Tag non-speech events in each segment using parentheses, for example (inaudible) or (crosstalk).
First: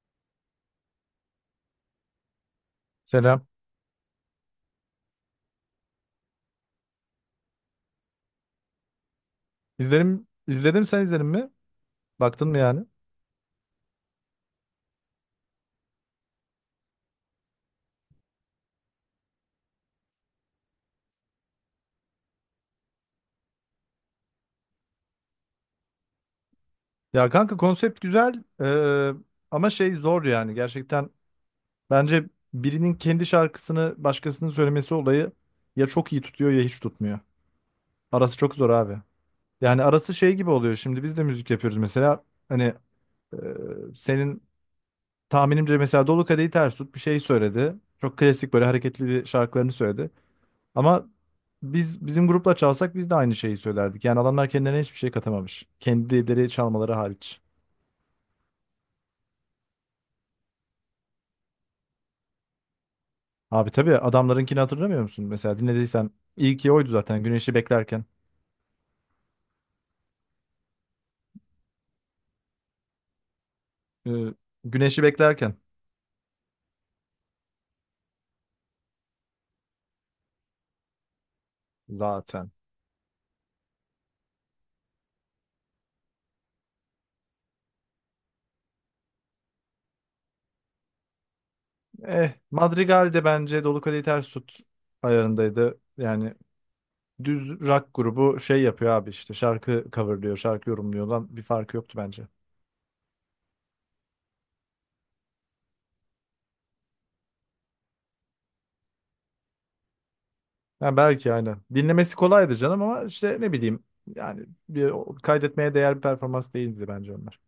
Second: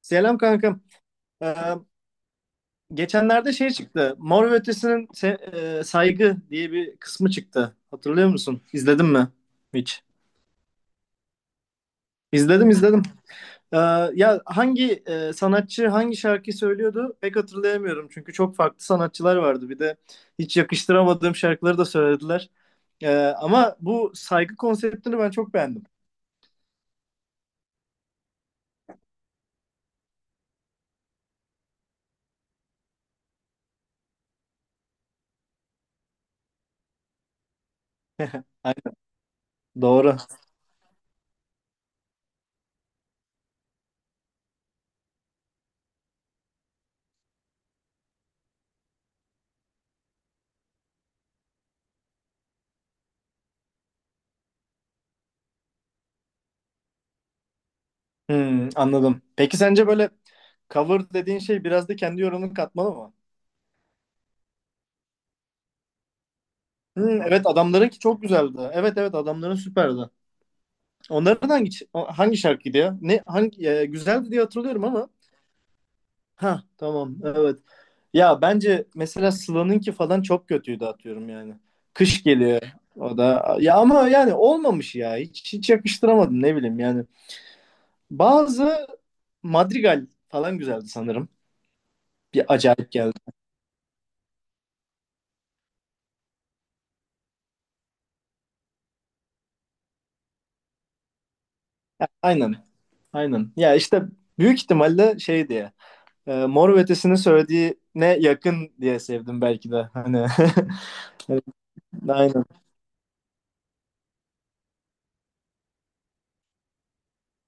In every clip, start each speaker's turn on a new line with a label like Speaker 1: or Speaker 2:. Speaker 1: Selam kankam. Ee,
Speaker 2: Selam.
Speaker 1: Geçenlerde çıktı. Mor ve Ötesi'nin Saygı diye bir kısmı çıktı. Hatırlıyor musun? İzledin mi hiç?
Speaker 2: İzledim, izledim sen izledin mi? Baktın mı
Speaker 1: İzledim
Speaker 2: yani?
Speaker 1: izledim. Ee, Ya hangi sanatçı hangi şarkıyı söylüyordu pek hatırlayamıyorum. Çünkü çok farklı sanatçılar vardı. Bir de hiç yakıştıramadığım şarkıları da söylediler. Ama bu saygı konseptini ben çok beğendim.
Speaker 2: Ya kanka konsept güzel eee, ama şey zor yani gerçekten. Bence birinin kendi şarkısını başkasının söylemesi olayı ya çok iyi tutuyor ya hiç tutmuyor. Arası çok
Speaker 1: (laughs)
Speaker 2: zor abi. Yani arası
Speaker 1: Doğru.
Speaker 2: şey gibi oluyor. Şimdi biz de müzik yapıyoruz mesela. Hani eee, senin tahminimce mesela Dolu Kadehi Ters Tut bir şey söyledi. Çok klasik böyle hareketli bir şarkılarını söyledi. Ama biz bizim grupla çalsak biz de aynı şeyi söylerdik. Yani adamlar kendilerine hiçbir şey katamamış. Kendileri çalmaları hariç.
Speaker 1: Hmm, anladım. Peki sence böyle cover dediğin şey biraz da kendi yorumunu katmalı mı?
Speaker 2: Abi tabii adamlarınkini hatırlamıyor musun? Mesela dinlediysen ilki oydu zaten
Speaker 1: Hı, evet
Speaker 2: Güneşi
Speaker 1: adamlarınki
Speaker 2: Beklerken.
Speaker 1: çok güzeldi. Evet evet, adamların süperdi. Onların hangi şarkıydı ya? Ne hangi güzeldi
Speaker 2: Ee,
Speaker 1: diye hatırlıyorum
Speaker 2: Güneşi
Speaker 1: ama.
Speaker 2: Beklerken
Speaker 1: Ha tamam evet. Ya bence mesela Sıla'nınki falan çok kötüydü atıyorum yani. Kış
Speaker 2: zaten.
Speaker 1: geliyor o da. Ya ama yani olmamış ya. Hiç yakıştıramadım ne bileyim yani. Bazı Madrigal falan güzeldi sanırım.
Speaker 2: Eh
Speaker 1: Bir acayip
Speaker 2: Madrigal
Speaker 1: geldi.
Speaker 2: de bence Dolu Kadehi Ters Tut ayarındaydı. Yani düz rock grubu şey yapıyor abi işte şarkı coverlıyor, şarkı yorumluyor lan bir farkı yoktu bence.
Speaker 1: Aynen. Aynen. Ya işte büyük ihtimalle şeydi ya. Mor ve Ötesi'nin söylediğine yakın diye sevdim belki de. Hani
Speaker 2: Ha, belki aynen.
Speaker 1: (laughs)
Speaker 2: Dinlemesi
Speaker 1: aynen.
Speaker 2: kolaydı canım ama işte ne bileyim yani bir, kaydetmeye değer bir performans değildi bence onlar.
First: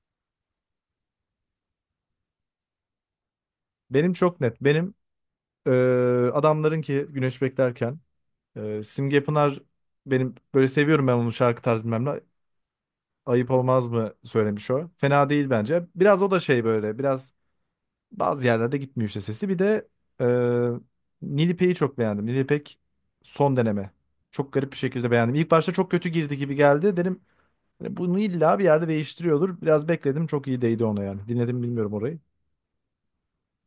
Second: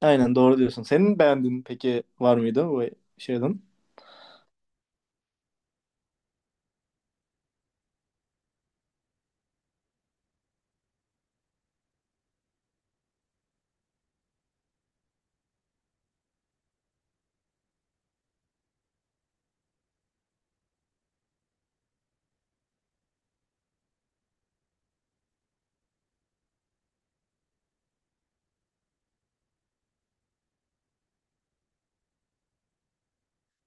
Speaker 1: Aynen doğru diyorsun. Senin beğendiğin peki var mıydı bu şeyden?
Speaker 2: Benim çok net. Benim e, adamların ki Güneş Beklerken, Simge Pınar, benim böyle seviyorum ben onun şarkı tarzı bilmem ne. Ayıp olmaz mı söylemiş o. Fena değil bence. Biraz o da şey böyle biraz bazı yerlerde gitmiyor işte sesi. Bir de e, Nilipe'yi çok beğendim. Nilipek son deneme. Çok garip bir şekilde beğendim. İlk başta çok kötü girdi gibi geldi. Dedim, hani bunu illa bir yerde değiştiriyordur. Biraz bekledim. Çok iyi değdi ona yani. Dinledim bilmiyorum orayı.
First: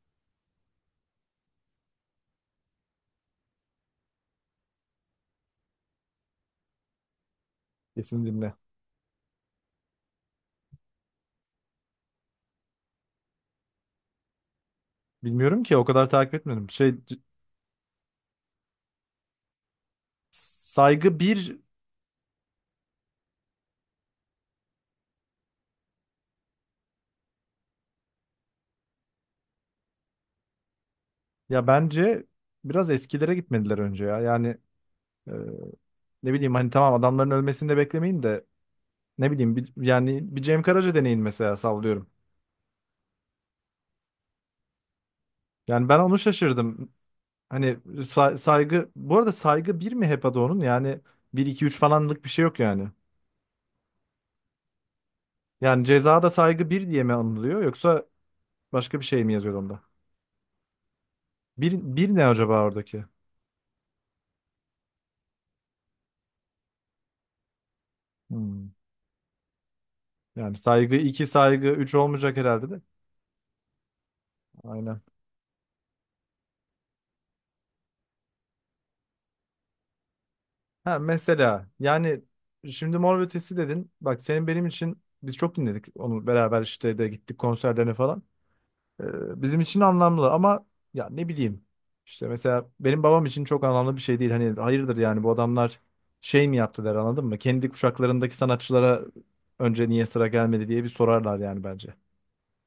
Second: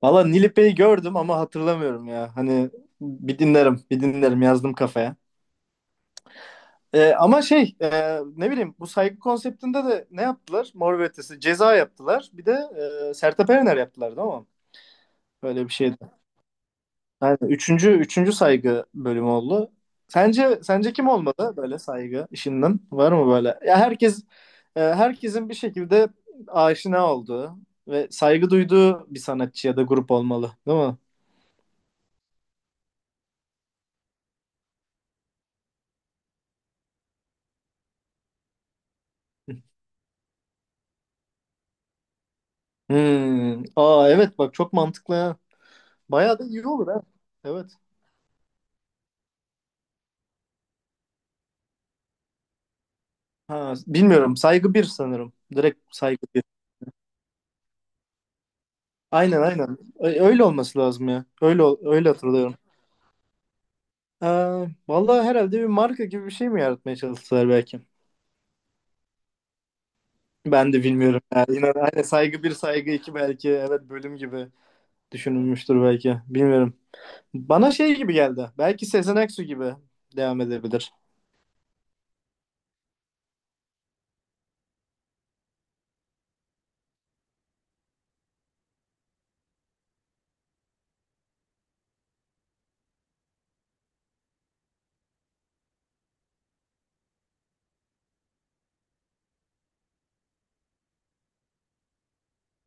Speaker 1: Valla Nilipe'yi gördüm ama hatırlamıyorum ya. Hani bir dinlerim, bir dinlerim, yazdım kafaya. E, ama şey
Speaker 2: Kesin
Speaker 1: ne
Speaker 2: dinle.
Speaker 1: bileyim bu saygı konseptinde de ne yaptılar? Mor ve Ötesi ceza yaptılar. Bir de Sertab Erener yaptılar değil mi?
Speaker 2: Bilmiyorum
Speaker 1: Böyle bir
Speaker 2: ki o
Speaker 1: şey.
Speaker 2: kadar takip etmedim. Şey
Speaker 1: Yani üçüncü saygı bölümü oldu. Sence kim
Speaker 2: saygı
Speaker 1: olmalı
Speaker 2: bir,
Speaker 1: böyle saygı işinden? Var mı böyle? Ya herkes herkesin bir şekilde aşina olduğu ve saygı duyduğu bir sanatçı ya da grup olmalı, değil mi?
Speaker 2: ya bence biraz eskilere gitmediler önce ya. Yani e, ne bileyim hani tamam adamların ölmesini de beklemeyin de ne bileyim bir, yani bir Cem Karaca deneyin mesela sallıyorum.
Speaker 1: Hmm. Aa evet, bak çok mantıklı. Ha.
Speaker 2: Yani ben onu
Speaker 1: Bayağı da iyi olur
Speaker 2: şaşırdım.
Speaker 1: ha. Evet.
Speaker 2: Hani saygı bu arada saygı bir mi hep adı onun? Yani bir 2 3 falanlık bir şey yok yani.
Speaker 1: Ha, bilmiyorum. Saygı bir sanırım. Direkt
Speaker 2: Yani
Speaker 1: saygı
Speaker 2: cezada
Speaker 1: bir.
Speaker 2: saygı bir diye mi anılıyor yoksa başka bir şey mi
Speaker 1: Aynen
Speaker 2: yazıyor
Speaker 1: aynen.
Speaker 2: onda?
Speaker 1: Öyle olması lazım ya.
Speaker 2: Bir,
Speaker 1: Öyle
Speaker 2: bir ne
Speaker 1: hatırlıyorum.
Speaker 2: acaba oradaki?
Speaker 1: Ee, Vallahi herhalde bir marka gibi bir şey mi yaratmaya çalıştılar belki?
Speaker 2: Hmm. Yani
Speaker 1: Ben de
Speaker 2: saygı
Speaker 1: bilmiyorum.
Speaker 2: iki
Speaker 1: Yani
Speaker 2: saygı
Speaker 1: inan,
Speaker 2: üç
Speaker 1: hani
Speaker 2: olmayacak
Speaker 1: saygı bir
Speaker 2: herhalde de.
Speaker 1: saygı iki belki. Evet, bölüm gibi
Speaker 2: Aynen.
Speaker 1: düşünülmüştür belki. Bilmiyorum. Bana şey gibi geldi. Belki Sezen Aksu gibi devam edebilir.
Speaker 2: Ha mesela yani şimdi Mor ve Ötesi dedin. Bak senin benim için biz çok dinledik onu beraber işte de gittik konserlerine falan. Bizim için anlamlı ama ya ne bileyim. İşte mesela benim babam için çok anlamlı bir şey değil. Hani hayırdır yani bu adamlar şey mi yaptı der anladın mı? Kendi kuşaklarındaki sanatçılara önce niye sıra gelmedi diye bir sorarlar yani bence.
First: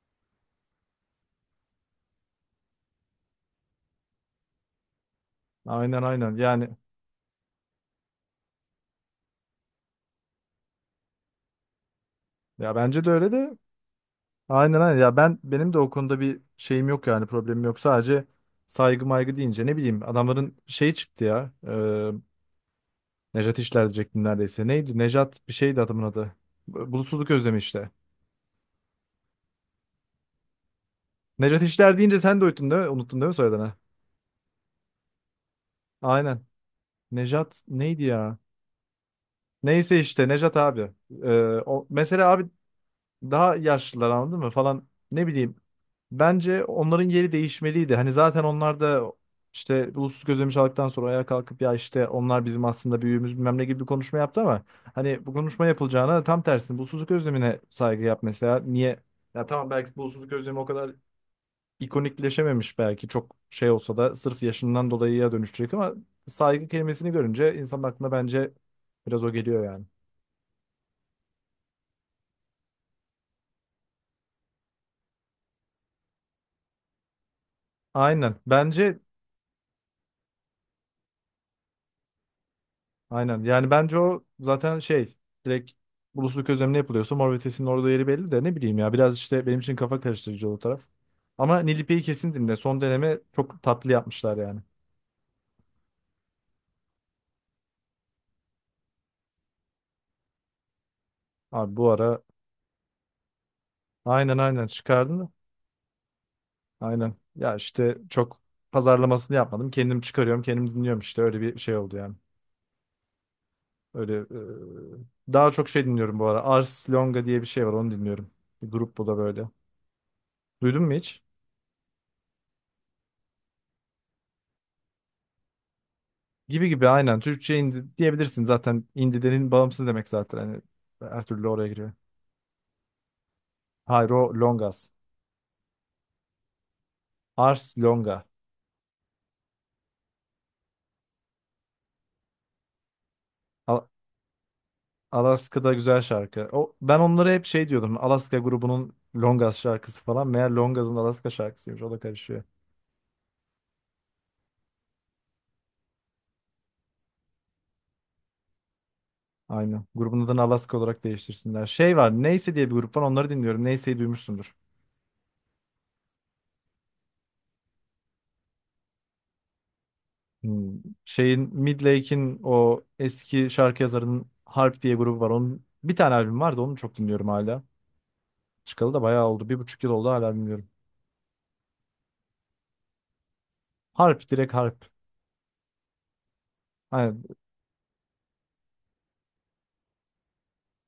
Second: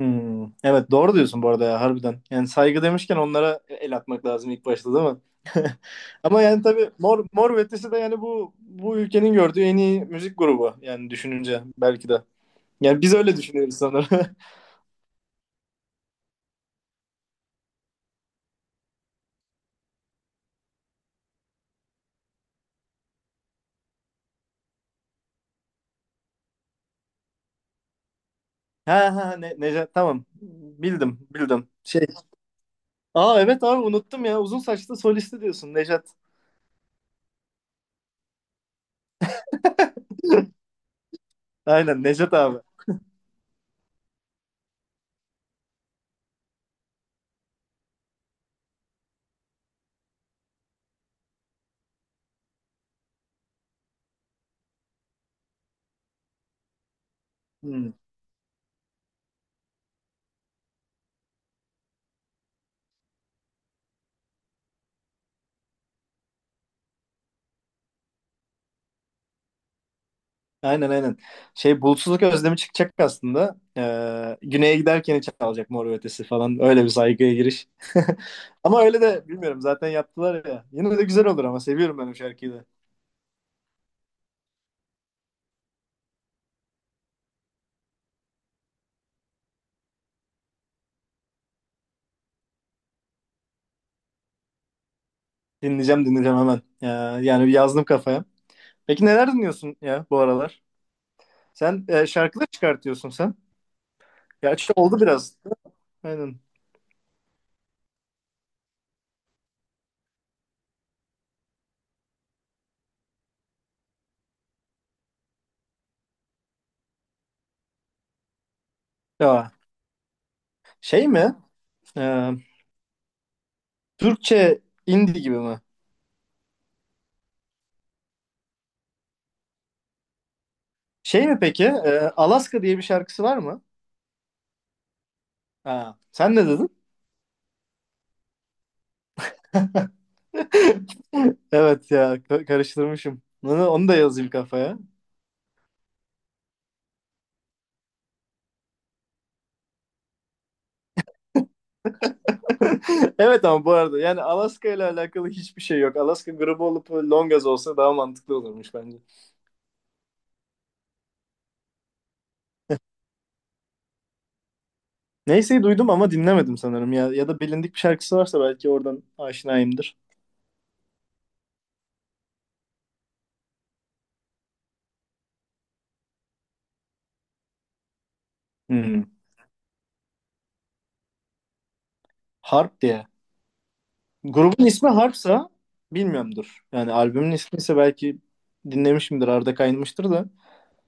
Speaker 1: Hmm. Evet doğru diyorsun bu arada ya, harbiden. Yani saygı demişken onlara el atmak lazım ilk başta değil mi? (laughs)
Speaker 2: Aynen aynen
Speaker 1: Ama yani
Speaker 2: yani,
Speaker 1: tabii Mor ve Ötesi de yani bu bu ülkenin gördüğü en iyi müzik grubu yani düşününce belki de.
Speaker 2: ya
Speaker 1: Yani
Speaker 2: bence de
Speaker 1: biz
Speaker 2: öyle
Speaker 1: öyle
Speaker 2: de.
Speaker 1: düşünüyoruz sanırım. (laughs)
Speaker 2: Aynen aynen ya, ben benim de o konuda bir şeyim yok yani, problemim yok, sadece saygı maygı deyince ne bileyim adamların şey çıktı ya, Nejat İşler diyecektim neredeyse, neydi Nejat bir şeydi adamın adı, Bulutsuzluk Özlemi işte.
Speaker 1: Ha ha ne, Necat tamam, bildim
Speaker 2: Nejat
Speaker 1: bildim.
Speaker 2: İşler
Speaker 1: Şey
Speaker 2: deyince sen de unuttun değil mi, unuttun değil mi
Speaker 1: Aa evet
Speaker 2: soyadını,
Speaker 1: abi, unuttum ya. Uzun saçlı solisti diyorsun, Nejat.
Speaker 2: aynen. Nejat neydi ya, neyse işte Nejat abi. E, o,
Speaker 1: Aynen
Speaker 2: mesela
Speaker 1: Nejat
Speaker 2: abi
Speaker 1: abi.
Speaker 2: daha yaşlılar anladın mı falan, ne bileyim. Bence onların yeri değişmeliydi. Hani zaten onlar da işte ulusuz gözlemi çaldıktan sonra ayağa kalkıp ya işte onlar bizim aslında büyüğümüz bilmem ne gibi bir konuşma yaptı ama hani bu konuşma yapılacağına tam tersine ulusuzluk özlemine
Speaker 1: Hmm.
Speaker 2: saygı yap mesela. Niye? Ya tamam belki ulusuzluk özlemi o kadar ikonikleşememiş, belki çok şey olsa da sırf yaşından dolayı ya dönüşecek, ama saygı kelimesini görünce insanın aklına bence biraz o geliyor yani.
Speaker 1: Aynen aynen. Şey Bulutsuzluk Özlemi çıkacak aslında. Güneye giderken çalacak Mor ve Ötesi falan. Öyle bir saygıya giriş. (laughs)
Speaker 2: Aynen.
Speaker 1: Ama
Speaker 2: Bence
Speaker 1: öyle de bilmiyorum zaten yaptılar ya. Yine de güzel olur ama seviyorum ben o şarkıyı da.
Speaker 2: aynen. Yani bence o zaten şey, direkt Bulusluk özlemine yapılıyorsa Mor ve Ötesi'nin orada yeri belli, de ne bileyim ya biraz işte benim için kafa karıştırıcı o taraf. Ama Nilipe'yi kesin dinle. Son deneme çok tatlı yapmışlar yani.
Speaker 1: Dinleyeceğim hemen. Yani bir yazdım kafaya. Peki neler dinliyorsun ya bu aralar?
Speaker 2: Abi
Speaker 1: Sen
Speaker 2: bu ara
Speaker 1: şarkılar çıkartıyorsun sen.
Speaker 2: aynen aynen
Speaker 1: Gerçi oldu
Speaker 2: çıkardın da.
Speaker 1: biraz. Aynen.
Speaker 2: Aynen. Ya işte çok pazarlamasını yapmadım. Kendim çıkarıyorum, kendim dinliyorum işte. Öyle bir şey oldu yani. Öyle daha çok şey dinliyorum bu ara. Ars Longa diye bir şey var, onu dinliyorum. Bir grup bu da böyle.
Speaker 1: Ya
Speaker 2: Duydun mu
Speaker 1: şey
Speaker 2: hiç?
Speaker 1: mi? Ee, Türkçe indie gibi mi?
Speaker 2: Gibi gibi aynen. Türkçe indi diyebilirsin zaten. İndilerin bağımsız demek zaten. Hani her
Speaker 1: Şey mi
Speaker 2: türlü
Speaker 1: peki?
Speaker 2: oraya giriyor.
Speaker 1: Alaska diye bir şarkısı var mı?
Speaker 2: Hayro Longas.
Speaker 1: Ha, sen ne dedin?
Speaker 2: Ars Longa.
Speaker 1: (laughs) Evet ya, karıştırmışım. Onu,
Speaker 2: Al-
Speaker 1: onu da yazayım kafaya.
Speaker 2: Alaska'da güzel şarkı. O, ben onlara hep şey diyordum, Alaska grubunun Longas şarkısı falan. Meğer Longas'ın Alaska şarkısıymış. O da karışıyor.
Speaker 1: (laughs) Evet ama bu arada yani Alaska ile alakalı hiçbir şey yok. Alaska grubu olup Longaz olsa daha mantıklı olurmuş bence.
Speaker 2: Aynen. Grubun adını Alaska olarak değiştirsinler. Şey var, Neyse diye bir grup var. Onları dinliyorum. Neyse'yi duymuşsundur.
Speaker 1: Neyse duydum ama dinlemedim sanırım ya. Ya da bilindik bir şarkısı varsa belki oradan aşinayımdır.
Speaker 2: Hmm. Şeyin, Midlake'in o eski şarkı yazarının Harp diye grubu var. Onun bir tane albüm vardı. Onu çok dinliyorum hala. Çıkalı da
Speaker 1: Hmm.
Speaker 2: bayağı oldu. 1,5 yıl oldu hala, bilmiyorum.
Speaker 1: Harp diye.
Speaker 2: Harp, direkt
Speaker 1: Grubun
Speaker 2: harp.
Speaker 1: ismi Harpsa bilmiyorumdur. Yani
Speaker 2: Hani
Speaker 1: albümün ismi ise belki dinlemişimdir. Arda kaynamıştır da.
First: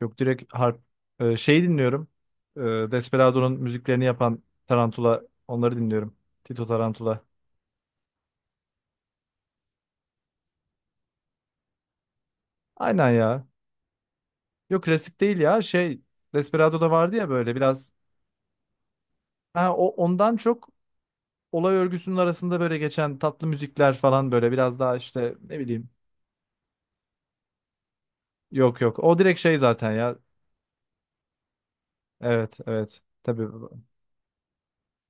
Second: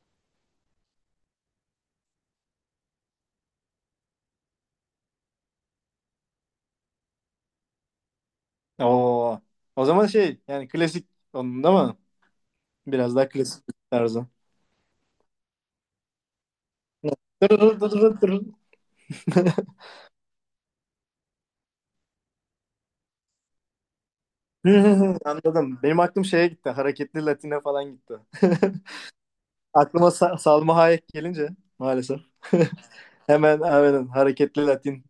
Speaker 2: yok, direkt harp. Şeyi dinliyorum. Ee, Desperado'nun müziklerini yapan Tarantula. Onları dinliyorum. Tito Tarantula.
Speaker 1: Oo. O zaman şey yani klasik onun değil mi?
Speaker 2: Aynen
Speaker 1: Biraz daha
Speaker 2: ya.
Speaker 1: klasik tarzı.
Speaker 2: Yok klasik değil ya. Şey, Desperado'da vardı ya böyle
Speaker 1: Dırırır
Speaker 2: biraz.
Speaker 1: dırırır dırırır.
Speaker 2: Ha, o ondan çok olay örgüsünün arasında böyle geçen tatlı müzikler falan, böyle biraz daha
Speaker 1: (laughs)
Speaker 2: işte ne
Speaker 1: Anladım.
Speaker 2: bileyim.
Speaker 1: Benim aklım şeye gitti. Hareketli Latine falan gitti.
Speaker 2: Yok yok. O direkt şey
Speaker 1: (laughs)
Speaker 2: zaten
Speaker 1: Aklıma
Speaker 2: ya.
Speaker 1: Salma Hayek gelince maalesef. (laughs)
Speaker 2: Evet evet. Tabii
Speaker 1: Hemen hareketli Latin.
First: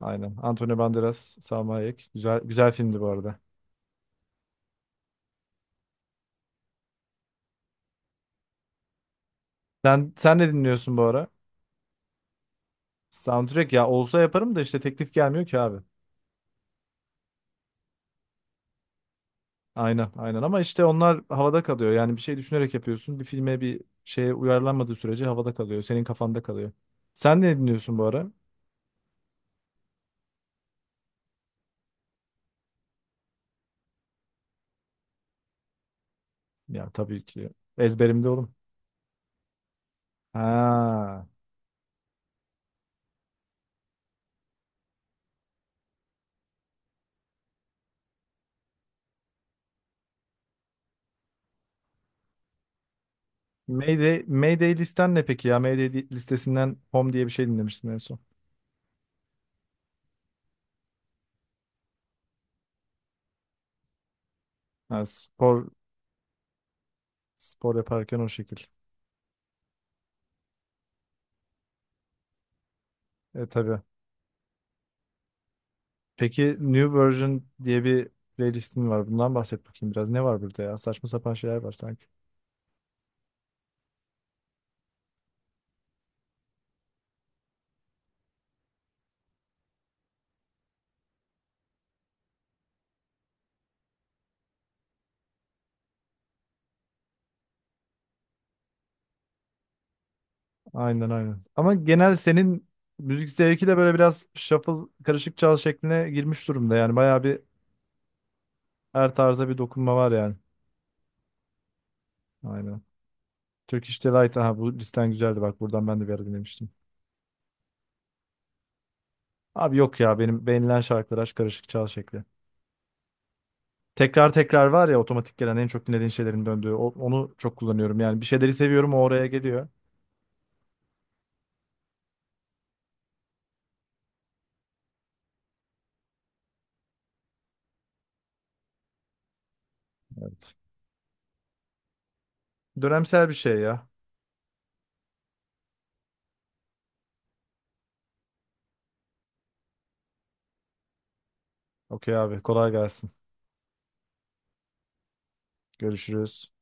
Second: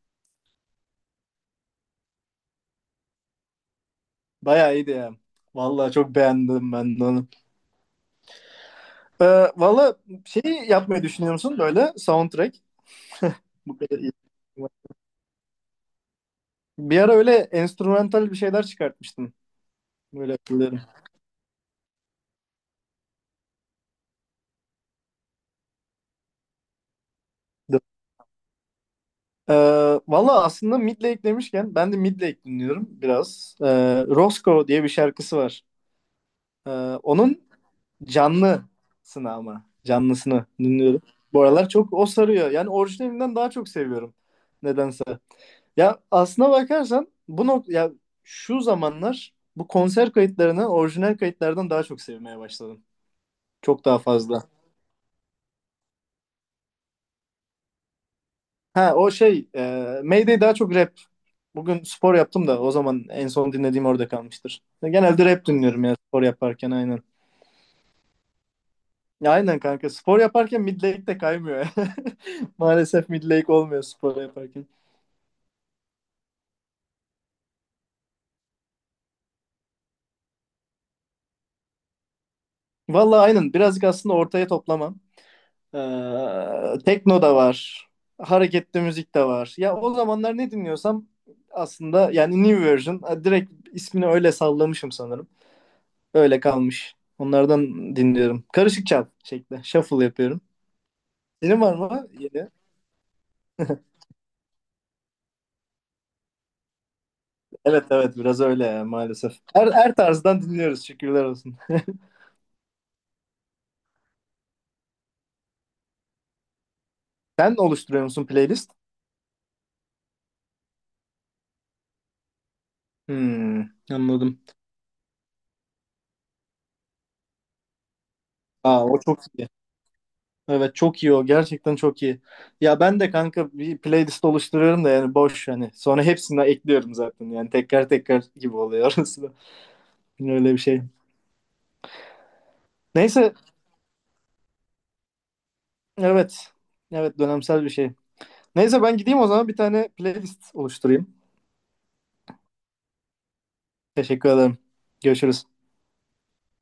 Speaker 2: aynen. Antonio Banderas, Salma Hayek. Güzel güzel filmdi bu arada.
Speaker 1: Bayağı iyiydi ya. Vallahi çok beğendim ben de onu. Ee, Valla
Speaker 2: Sen
Speaker 1: şey
Speaker 2: ne dinliyorsun bu
Speaker 1: yapmayı
Speaker 2: ara?
Speaker 1: düşünüyor musun böyle soundtrack?
Speaker 2: Soundtrack
Speaker 1: Bu
Speaker 2: ya
Speaker 1: kadar iyi.
Speaker 2: olsa yaparım da işte teklif gelmiyor ki abi.
Speaker 1: Bir ara öyle enstrümantal bir şeyler çıkartmıştım.
Speaker 2: Aynen
Speaker 1: Böyle
Speaker 2: aynen ama
Speaker 1: hatırlıyorum.
Speaker 2: işte onlar havada kalıyor. Yani bir şey düşünerek yapıyorsun. Bir filme bir şeye uyarlanmadığı sürece havada kalıyor. Senin kafanda kalıyor. Sen ne dinliyorsun bu ara?
Speaker 1: Ee, Valla aslında Midlake demişken ben de Midlake dinliyorum biraz. Roscoe diye bir şarkısı var. Ee,
Speaker 2: Ya tabii
Speaker 1: Onun
Speaker 2: ki ezberimde oğlum.
Speaker 1: canlısını, ama canlısını dinliyorum.
Speaker 2: Ha.
Speaker 1: Bu aralar çok o sarıyor. Yani orijinalinden daha çok seviyorum nedense. Ya aslına bakarsan bu nok ya şu zamanlar bu konser kayıtlarını orijinal kayıtlardan daha çok sevmeye başladım. Çok daha
Speaker 2: Mayday,
Speaker 1: fazla.
Speaker 2: Mayday listen ne peki ya? Mayday listesinden Home diye bir şey dinlemişsin en son.
Speaker 1: Ha o şey Mayday daha çok rap. Bugün spor yaptım da, o zaman en son dinlediğim orada kalmıştır.
Speaker 2: Ha,
Speaker 1: Genelde rap
Speaker 2: spor,
Speaker 1: dinliyorum ya spor yaparken, aynen.
Speaker 2: spor yaparken o şekil.
Speaker 1: Ya aynen kanka, spor yaparken Midlake de kaymıyor. (laughs) Maalesef
Speaker 2: E
Speaker 1: Midlake
Speaker 2: tabii.
Speaker 1: olmuyor spor yaparken.
Speaker 2: Peki New Version diye bir playlistin var. Bundan bahset bakayım biraz. Ne var burada ya? Saçma sapan şeyler var sanki.
Speaker 1: Vallahi aynen, birazcık aslında ortaya toplamam. Tekno da var. Hareketli müzik de var. Ya o zamanlar ne dinliyorsam aslında, yani New Version direkt ismini öyle sallamışım sanırım. Öyle kalmış. Onlardan dinliyorum. Karışık çal şekli. Shuffle yapıyorum.
Speaker 2: Aynen aynen.
Speaker 1: Senin
Speaker 2: Ama
Speaker 1: var mı
Speaker 2: genel
Speaker 1: yeni?
Speaker 2: senin müzik zevki de böyle biraz shuffle, karışık çal şekline girmiş durumda. Yani bayağı bir
Speaker 1: Evet evet biraz öyle ya,
Speaker 2: her
Speaker 1: maalesef.
Speaker 2: tarza bir
Speaker 1: Her
Speaker 2: dokunma var yani.
Speaker 1: tarzdan dinliyoruz şükürler olsun.
Speaker 2: Aynen. Turkish Delight. Aha bu listen güzeldi bak. Buradan ben de bir ara dinlemiştim.
Speaker 1: (laughs) Sen oluşturuyor musun playlist?
Speaker 2: Abi yok ya, benim beğenilen şarkılar aç, karışık çal şekli.
Speaker 1: Hmm,
Speaker 2: Tekrar
Speaker 1: anladım.
Speaker 2: tekrar var ya, otomatik gelen en çok dinlediğin şeylerin döndüğü. Onu çok kullanıyorum. Yani bir şeyleri
Speaker 1: Aa
Speaker 2: seviyorum o
Speaker 1: o çok
Speaker 2: oraya
Speaker 1: iyi.
Speaker 2: geliyor.
Speaker 1: Evet çok iyi, o gerçekten çok iyi. Ya ben de kanka bir playlist oluşturuyorum da yani boş hani. Sonra hepsini ekliyorum zaten, yani tekrar tekrar gibi oluyor (laughs) orası da. Öyle
Speaker 2: Evet.
Speaker 1: bir şey.
Speaker 2: Dönemsel
Speaker 1: Neyse,
Speaker 2: bir şey ya.
Speaker 1: evet. Evet, dönemsel bir şey. Neyse ben gideyim o zaman, bir tane playlist oluşturayım.
Speaker 2: Okey abi, kolay gelsin.
Speaker 1: Teşekkür ederim. Görüşürüz.
Speaker 2: Görüşürüz.